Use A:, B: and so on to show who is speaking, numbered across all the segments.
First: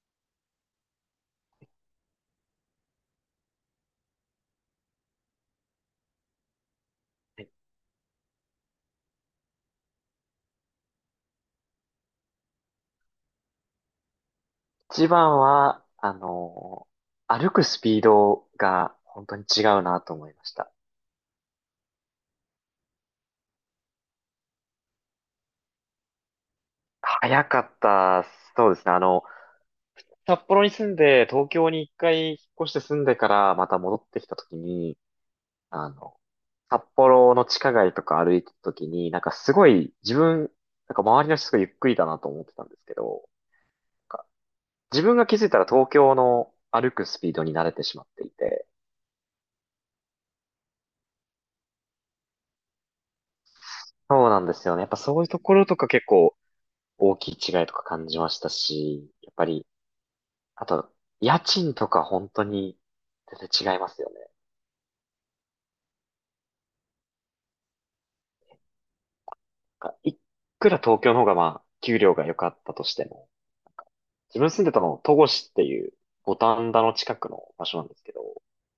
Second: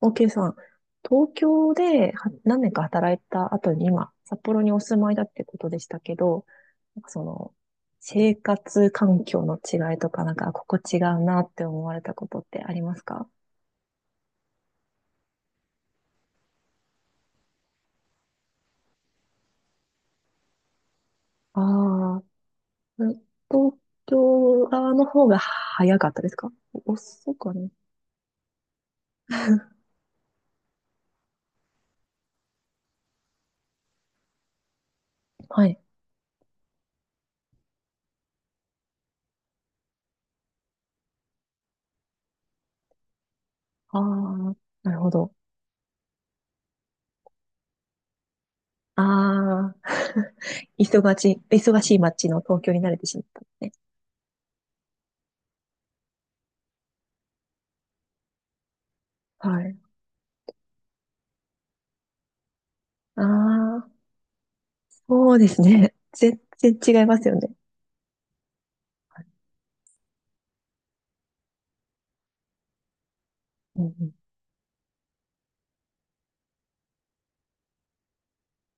A: OK さん、東京では何年か働いた後に今、札幌にお住まいだってことでしたけど、なんかその、生活環境の違いとか、なんか、ここ違うなって思われたことってありますか？
B: 一番は、歩くスピードが本当に違うなと思いました。
A: ああー、東京側の方が早かったですか？遅
B: 早
A: くは
B: か
A: ね。
B: った、そうですね。札幌に住んで、東京に一回引っ越して住んでから、また戻ってきた時に、
A: はい。
B: あの、札幌の地下街とか歩いてた時に、なんかすごい、なんか周りの人がゆっくりだなと思ってたんですけど、な
A: あ
B: んか
A: あ、なる
B: 自
A: ほ
B: 分が
A: ど。
B: 気づいたら東京の歩くスピードに慣れてしまっていて、
A: ああ、忙しい、忙しい街の東京に慣れてしまったんですね。
B: そうなんですよね。やっぱそういうところとか結構、大きい違いとか感じましたし、やっぱ
A: は
B: り、
A: い。
B: あと、家賃とか本当に
A: あ
B: 全然違いま
A: あ、
B: すよね。
A: そうですね。全然違いますよね。はい。
B: なんかいくら東京の方がまあ、給料が良かったとしても、
A: うん、うん。
B: 自分住んでたの、戸越っていう五反田の近くの場所なんですけど、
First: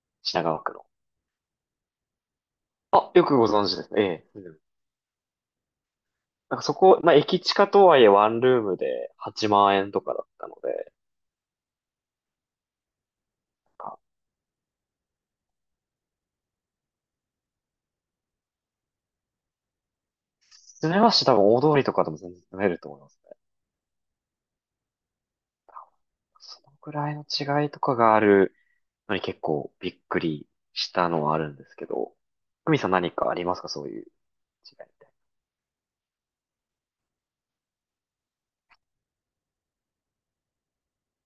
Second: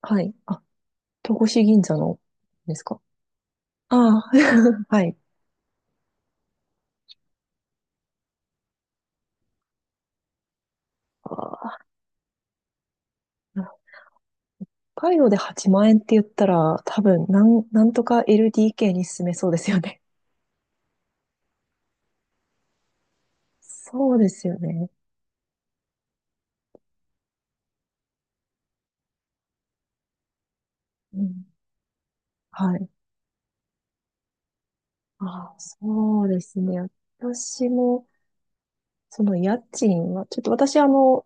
A: はい。
B: 品
A: あ、
B: 川区の。
A: 戸越銀座のですか？
B: あ、よくご存知です
A: あ
B: ね。え
A: あ、
B: え。うん。
A: はい。
B: なんかそこ、まあ、駅近とはいえワンルームで8万円とかだったので、
A: あー、
B: あ、
A: 北海道で8万円って言ったら、多分、なんとか LDK に進めそうですよね。
B: 住めますし多分大通りとかでも全然住めると思いますね。
A: そうですよね。
B: 多分そのくらいの違いとかがあるのに結構びっくりした
A: う
B: のはあ
A: ん。
B: るんですけど、久
A: は
B: 美さ
A: い。
B: ん何かありますかそういう違いみたい。
A: ああ、そうですね。私も、その家賃は、ちょっと私、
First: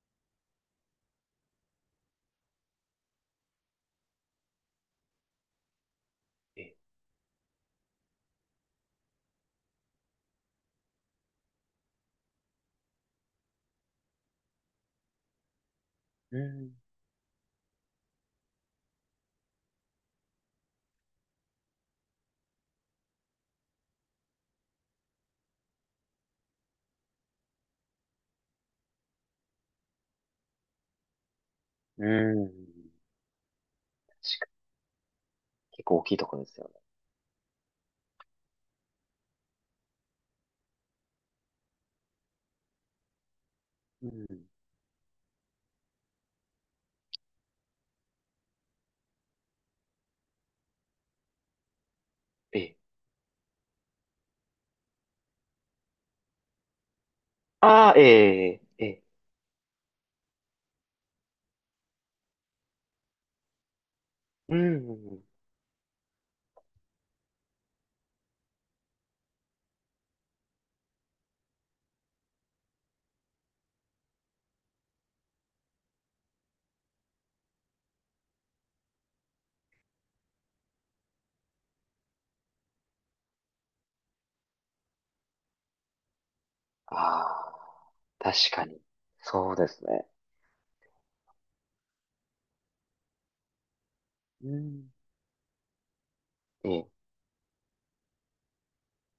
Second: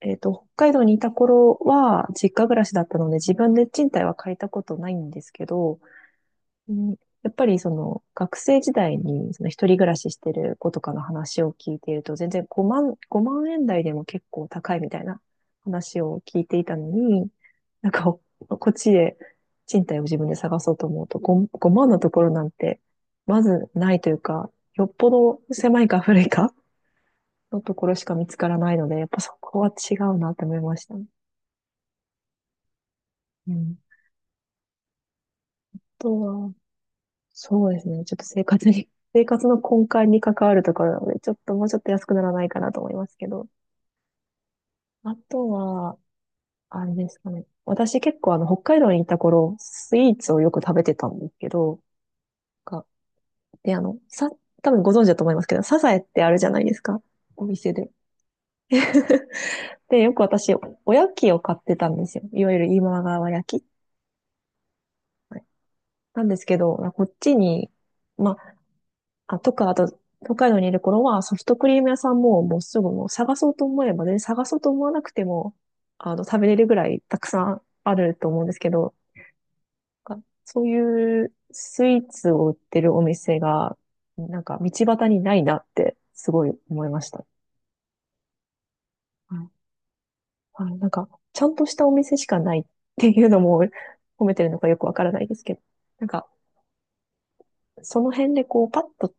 A: 北海道にいた頃は、実家暮らしだったので、自分で賃貸は借りたことないんですけど、
B: え
A: う
B: え、
A: ん。やっぱりその学生時代にその一人暮らししてる子とかの話を聞いていると全然5万円台でも結構高いみたいな話を
B: う
A: 聞いてい
B: ん、
A: たのに、なんかここっちで賃貸を自分で探そうと思うと 5, 万のところなんてまずないというか、よっぽど狭いか古いかのところしか見つからないので、やっぱそこは違うなって思いましたね。
B: うん。
A: うん。
B: 確かに。
A: あ
B: 結構大きい
A: と
B: ところで
A: は、
B: すよね。
A: そうですね。ちょっと生活に、生活の根幹に関わるところなので、ちょっともうちょっと安くならないかなと思いますけど。
B: うん。
A: あとは、あれですかね。私結構北海道にいた頃、スイーツをよく食べてたんですけど、
B: ええ。
A: がで、多分ご存知だと思いますけど、サザエってあるじゃないですか。お店で。
B: ああ、ええ、ええ。
A: で、よく私、おやきを買ってたんですよ。いわゆる今川焼き。
B: うん。
A: はい。なんですけど、こっちに、まあ、あ、とか、あと、北海道にいる頃はソフトクリーム屋さんももうすぐもう探そうと思えば、全然探そうと思わなくても、食べれるぐらいたくさんあると思うんですけど、なんかそういうスイーツを売ってるお店が、なんか道端にないなってすごい思いまし
B: あ
A: た。
B: あ、確かに。
A: はい。
B: そうですね。
A: はい。なんか、ちゃんとしたお店しかないっていうのも 褒めて
B: う
A: るのかよく
B: ん。
A: わからないですけど、なんか、
B: ええ。
A: その辺でこう、パッと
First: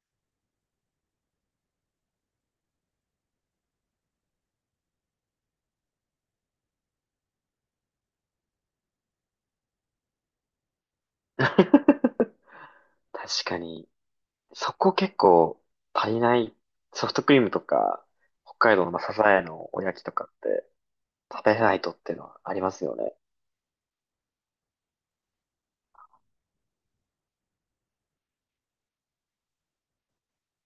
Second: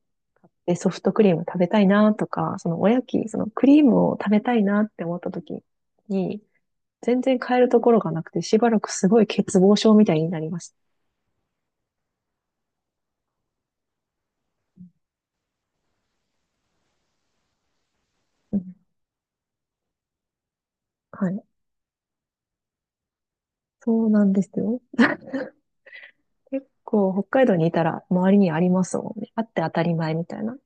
A: で、ソフトクリーム食べたいなとか、そのおやき、そのクリームを食べたいなって思った時に、全然買えるところがなくて、しばらくすごい欠乏症みたいになりました。
B: 確かに。そこ結構足りない。ソフトクリームとか、北
A: う
B: 海
A: ん。
B: 道のまあサザエのおやきとかって
A: はい。
B: 食べないとっていうのはありますよね。
A: そうなんですよ。結構北海道にいたら周りにありますもんね。あって当たり前みたいな。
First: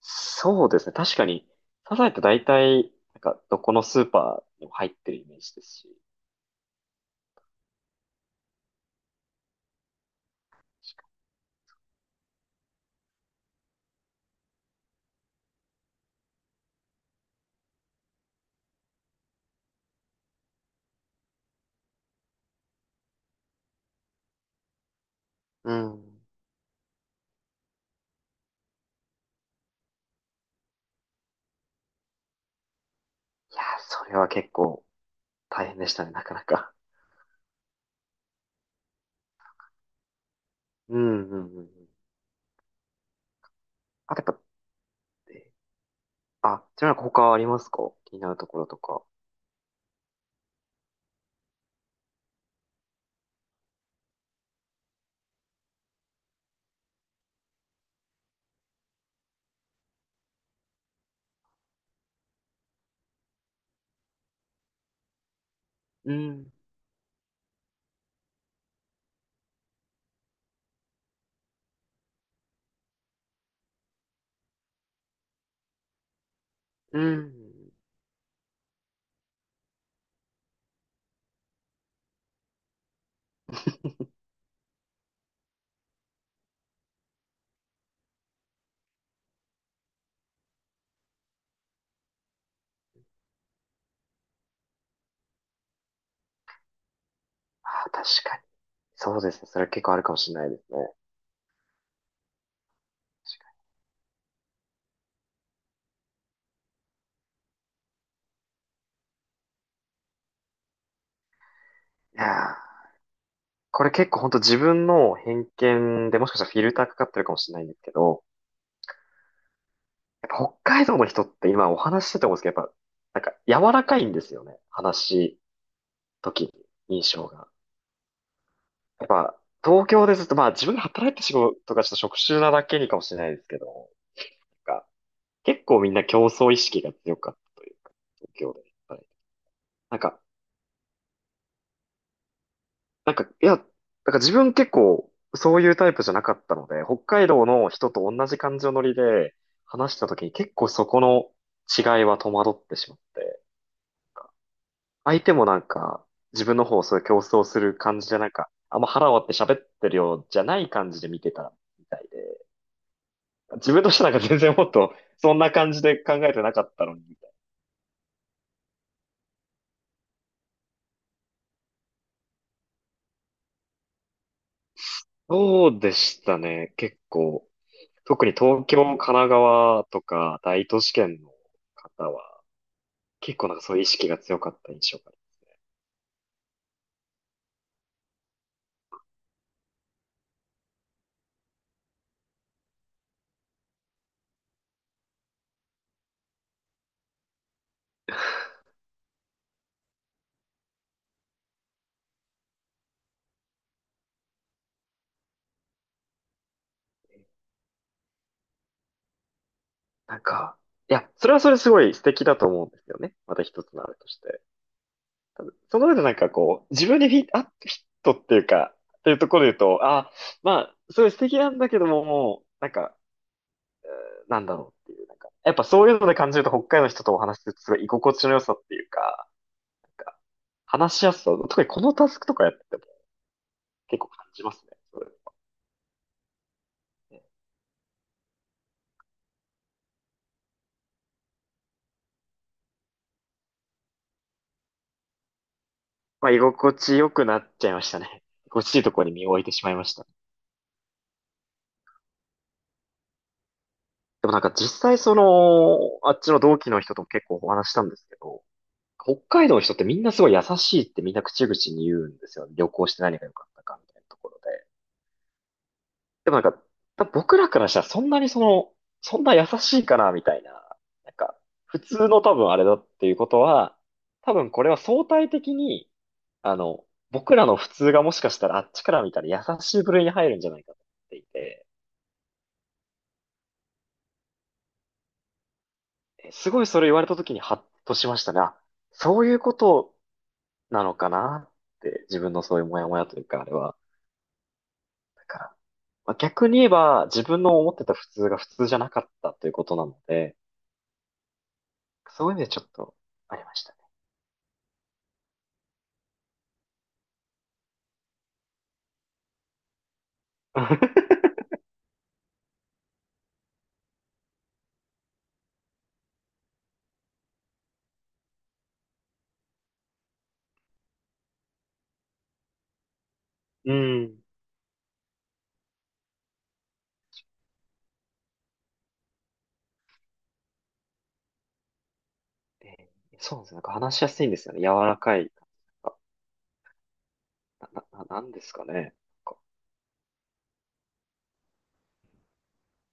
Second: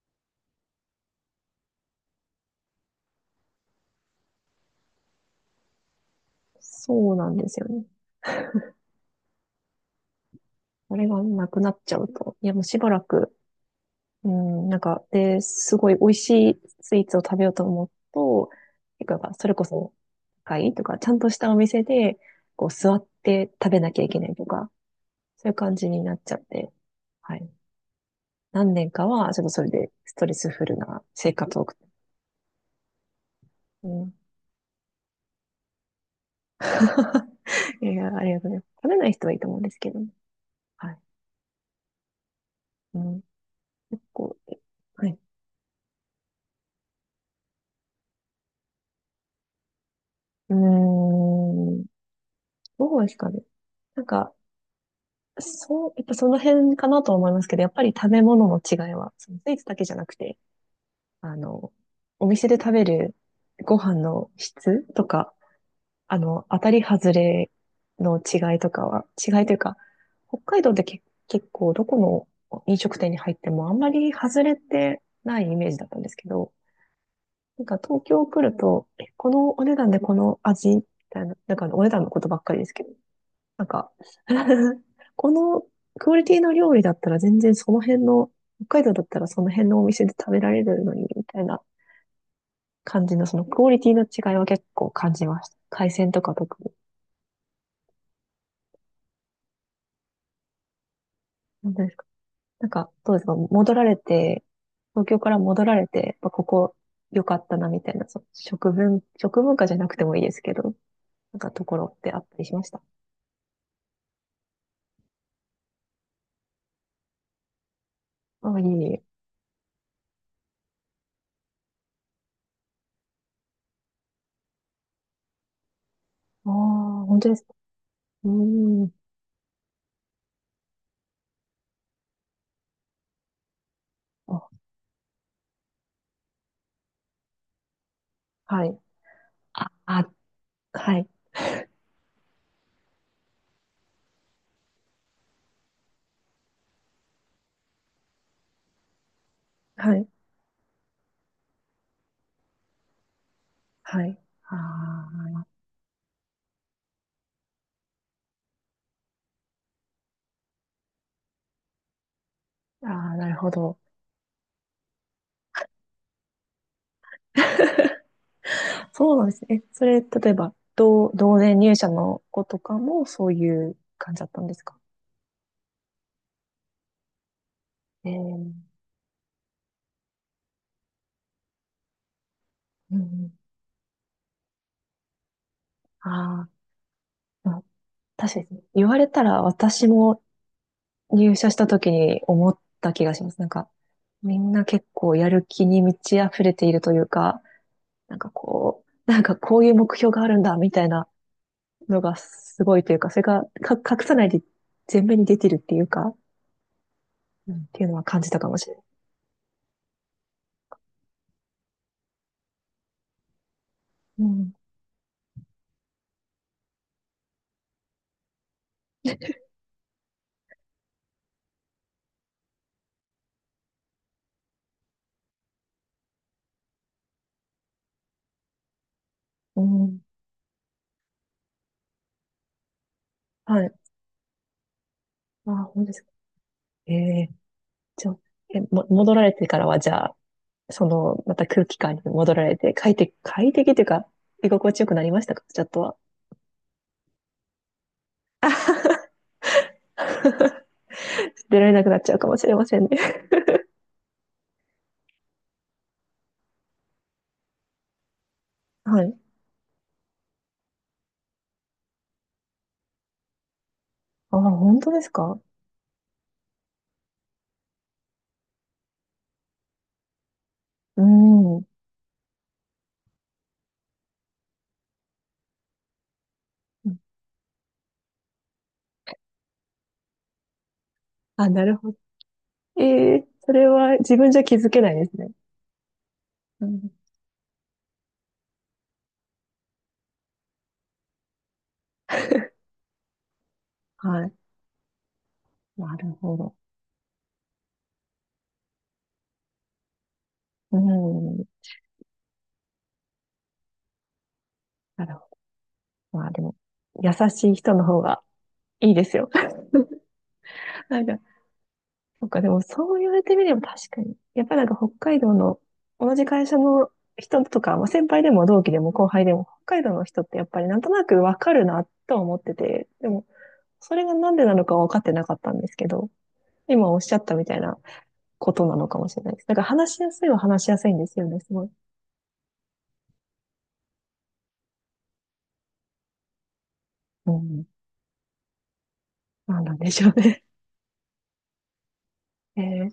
B: そうですね。確かに、サザエって大体、なんか、どこのスーパーにも入ってるイメージですし。
A: そうなんですよね。あれがなくなっちゃうと、いやもうしばらくうん、なんか、で、すごい美味しいスイーツを食べようと思うと、結構やっぱそれこそ、高いとか、ちゃんとしたお店で、こう、座って食べなきゃいけないとか、そういう
B: う
A: 感じにな
B: ん。
A: っちゃって、はい。何年かは、ちょっとそれでストレスフルな生活を送って、
B: いやー、
A: う
B: そ
A: ん。
B: れは結構大変でしたね、なかなか。
A: いや、ありがとうございます。食べない人はいいと思うんですけどね、はい。
B: うん、うん、うん。うん。
A: うん、結
B: あと
A: 構、
B: やっ
A: はい。
B: ぱ、え、あ、ちなみに他ありますか気になるところとか。
A: うーん、どうですかね。なんか、そう、やっぱその辺かなと思いますけど、やっぱり食べ物の違いは、そのスイーツだけじゃなくて、あの、お店で食べるご飯の質とか、
B: うん、
A: 当たり外れの違いとかは、違いというか、北海道って結構どこの飲食店に入ってもあんまり外れてないイメージだったんですけど、
B: う
A: なん
B: ん。
A: か東京来ると、このお値段でこの味みたいな、なんかお値段のことばっかりですけど、なんか このクオリティの料理だったら全然その辺の、北海道だったらその辺のお店で食べられるのに、みたいな感じの、そのクオリティの違いは結構感じました。海鮮とか特に。
B: あー、確かに。そうですね。それは結構あるかもしれないですね。確
A: 本当ですか？なんか、どうですか、
B: か
A: 戻られて、東京から戻られて、やっぱここ良かったな、みたいな、食文化じゃなくてもいいですけど、なんかとこ
B: に。い
A: ろってあっ
B: や
A: た
B: ー、
A: りしました？
B: これ結構本当自分の偏見でもしかしたらフィルターかかってるかもしれないんですけど、
A: あ、いえいえ。
B: やっぱ北海道の人って今お話ししてて思うんですけど、やっぱ、なんか柔らかいんですよね。話し
A: あ
B: 時
A: あ、
B: に印
A: 本
B: 象
A: 当です
B: が。
A: か？うーん。
B: やっぱ、東京ですと、まあ自分が働いて仕事がちょっと職種なだけにかもしれないですけど、
A: あ、
B: なんか、結構みんな競争意識が強かったというか、東京で
A: はい。
B: 働いて。
A: あ、
B: なん
A: あ、
B: か、
A: はい。
B: いや、自分結構そういうタイプじゃなかったので、北海道の人と同じ感情のノリで話
A: は
B: し
A: い。
B: た時に結構そこの違いは戸惑ってしまって。
A: はい。
B: 相手も
A: あ
B: なんか、自分の方をそういう競争する感じでなんか、あんま腹割って喋ってるようじゃない感じで見てたみたいで、
A: ー、あー、なるほ
B: 自
A: ど。
B: 分としてはなんか全然もっとそんな感じで考えてなかったのに、みたいな。
A: そうなんですね。それ、例えば、同年入社の子とかもそういう感じだったんですか？
B: そうでしたね、結構。
A: え
B: 特に
A: ー、
B: 東京、神奈川とか大都市圏の方は、
A: うん。
B: 結構なんかそういう意識が強かった印象がある。
A: ああ、うん。確かに言われたら私も入社した時に思った気がします。なんか、みんな結構やる気に満ち溢れているというか、なんかこう、なんかこういう目標があるんだ、みたいなのがすごいというか、それがか隠さないで前面に出てるっていうか、うんっていうのは感じたかもしれない。
B: なんか、いや、それはそれすごい素敵だと思うんですよね。また一つのあれとし
A: う
B: て。
A: ん、
B: その上でなんかこう、自分にフィット、あ、フィットっていうか、っていうところで言うと、あ、まあ、すごい素敵なんだけども、もう、なんか、なんだろう。やっぱそういうので感じると北海道の人とお話しするとすごい居心地の良さっていうか、
A: うん、
B: なんか話しやすさ、特にこのタスクとかやってても
A: はい。
B: 結構感じますね。それ
A: あ、ほんですか？ええ。じゃあ、戻られてからは、じゃあ、その、また空気感に戻られて、快適、快適というか、居心地よくなりましたか、ちょっとは。
B: まあ、居心地良くなっちゃいましたね。居心地いいところに身を置いてしまいました。
A: 出られなくなっちゃうかもしれませんね。
B: でもなんか実際その、あっちの同期の人とも結構お話したんですけど、
A: はい。
B: 北海道の人ってみんなすごい優しいってみんな口々に言うんですよ。旅行して何が良かったかみたいなとこ
A: あ
B: ろ
A: あ、
B: で。
A: 本当ですか？
B: でもなんか、多分僕らからしたらそんなにその、そんな優しいかなみたいな。
A: う
B: なんか、
A: ん。
B: 普通の多分あれだっていうことは、多分これは相対的に、あの、僕らの普通がもしかしたらあっちから見たら優しい部類に入るんじゃないかと思ってい
A: あ、な
B: て、
A: るほど。ええ。それは自分じゃ気づけないですね。
B: すご
A: う
B: いそれ
A: ん。
B: 言われた時にハッとしましたね。あ、そういうことなのかなって、自分のそういうモヤモヤというか、あれは
A: はい。
B: だから、
A: なる
B: まあ、
A: ほ
B: 逆
A: ど。
B: に言えば自分の思ってた普通が普通じゃなかったということなので、
A: うん。
B: そういう意味でちょっとありましたね。
A: なるほど。まあでも、優しい人の方がいいですよ。なん か、そうか、でもそう言われてみれば確かに。やっぱなんか北海道の同じ会社の人とか、まあ、先輩でも同期でも後輩でも北海道の人ってやっぱりなんとなくわかるなとは思ってて、でも
B: う
A: それが
B: ん。
A: なんでなのかは分かってなかったんですけど、今おっしゃったみたいなことなのかもしれないです。なんか話しやすいは話しやすいんですよね、すごい。
B: でそうなんですよ。なんか話しやすいんですよね。柔らかい。なん
A: うん。
B: なんですかね。なんか
A: なんなんでしょうね。えー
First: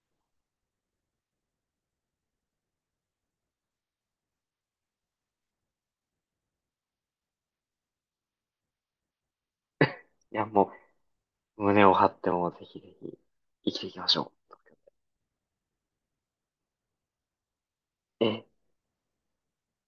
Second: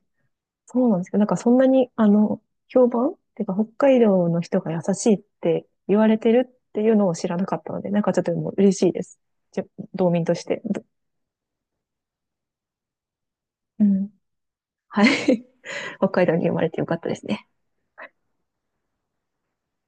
A: そうなんですけど、なんかそんなに、評判っていうか、北海道の人が優しいって言われてるっていうのを知らなかったので、なんかちょっともう嬉しいです。じゃ、道民と
B: い
A: し
B: や、
A: て。
B: もう、胸を張ってもぜひぜひ生き
A: う
B: ていきま
A: ん。
B: しょ
A: はい。北海道に生まれてよかったですね。
B: う。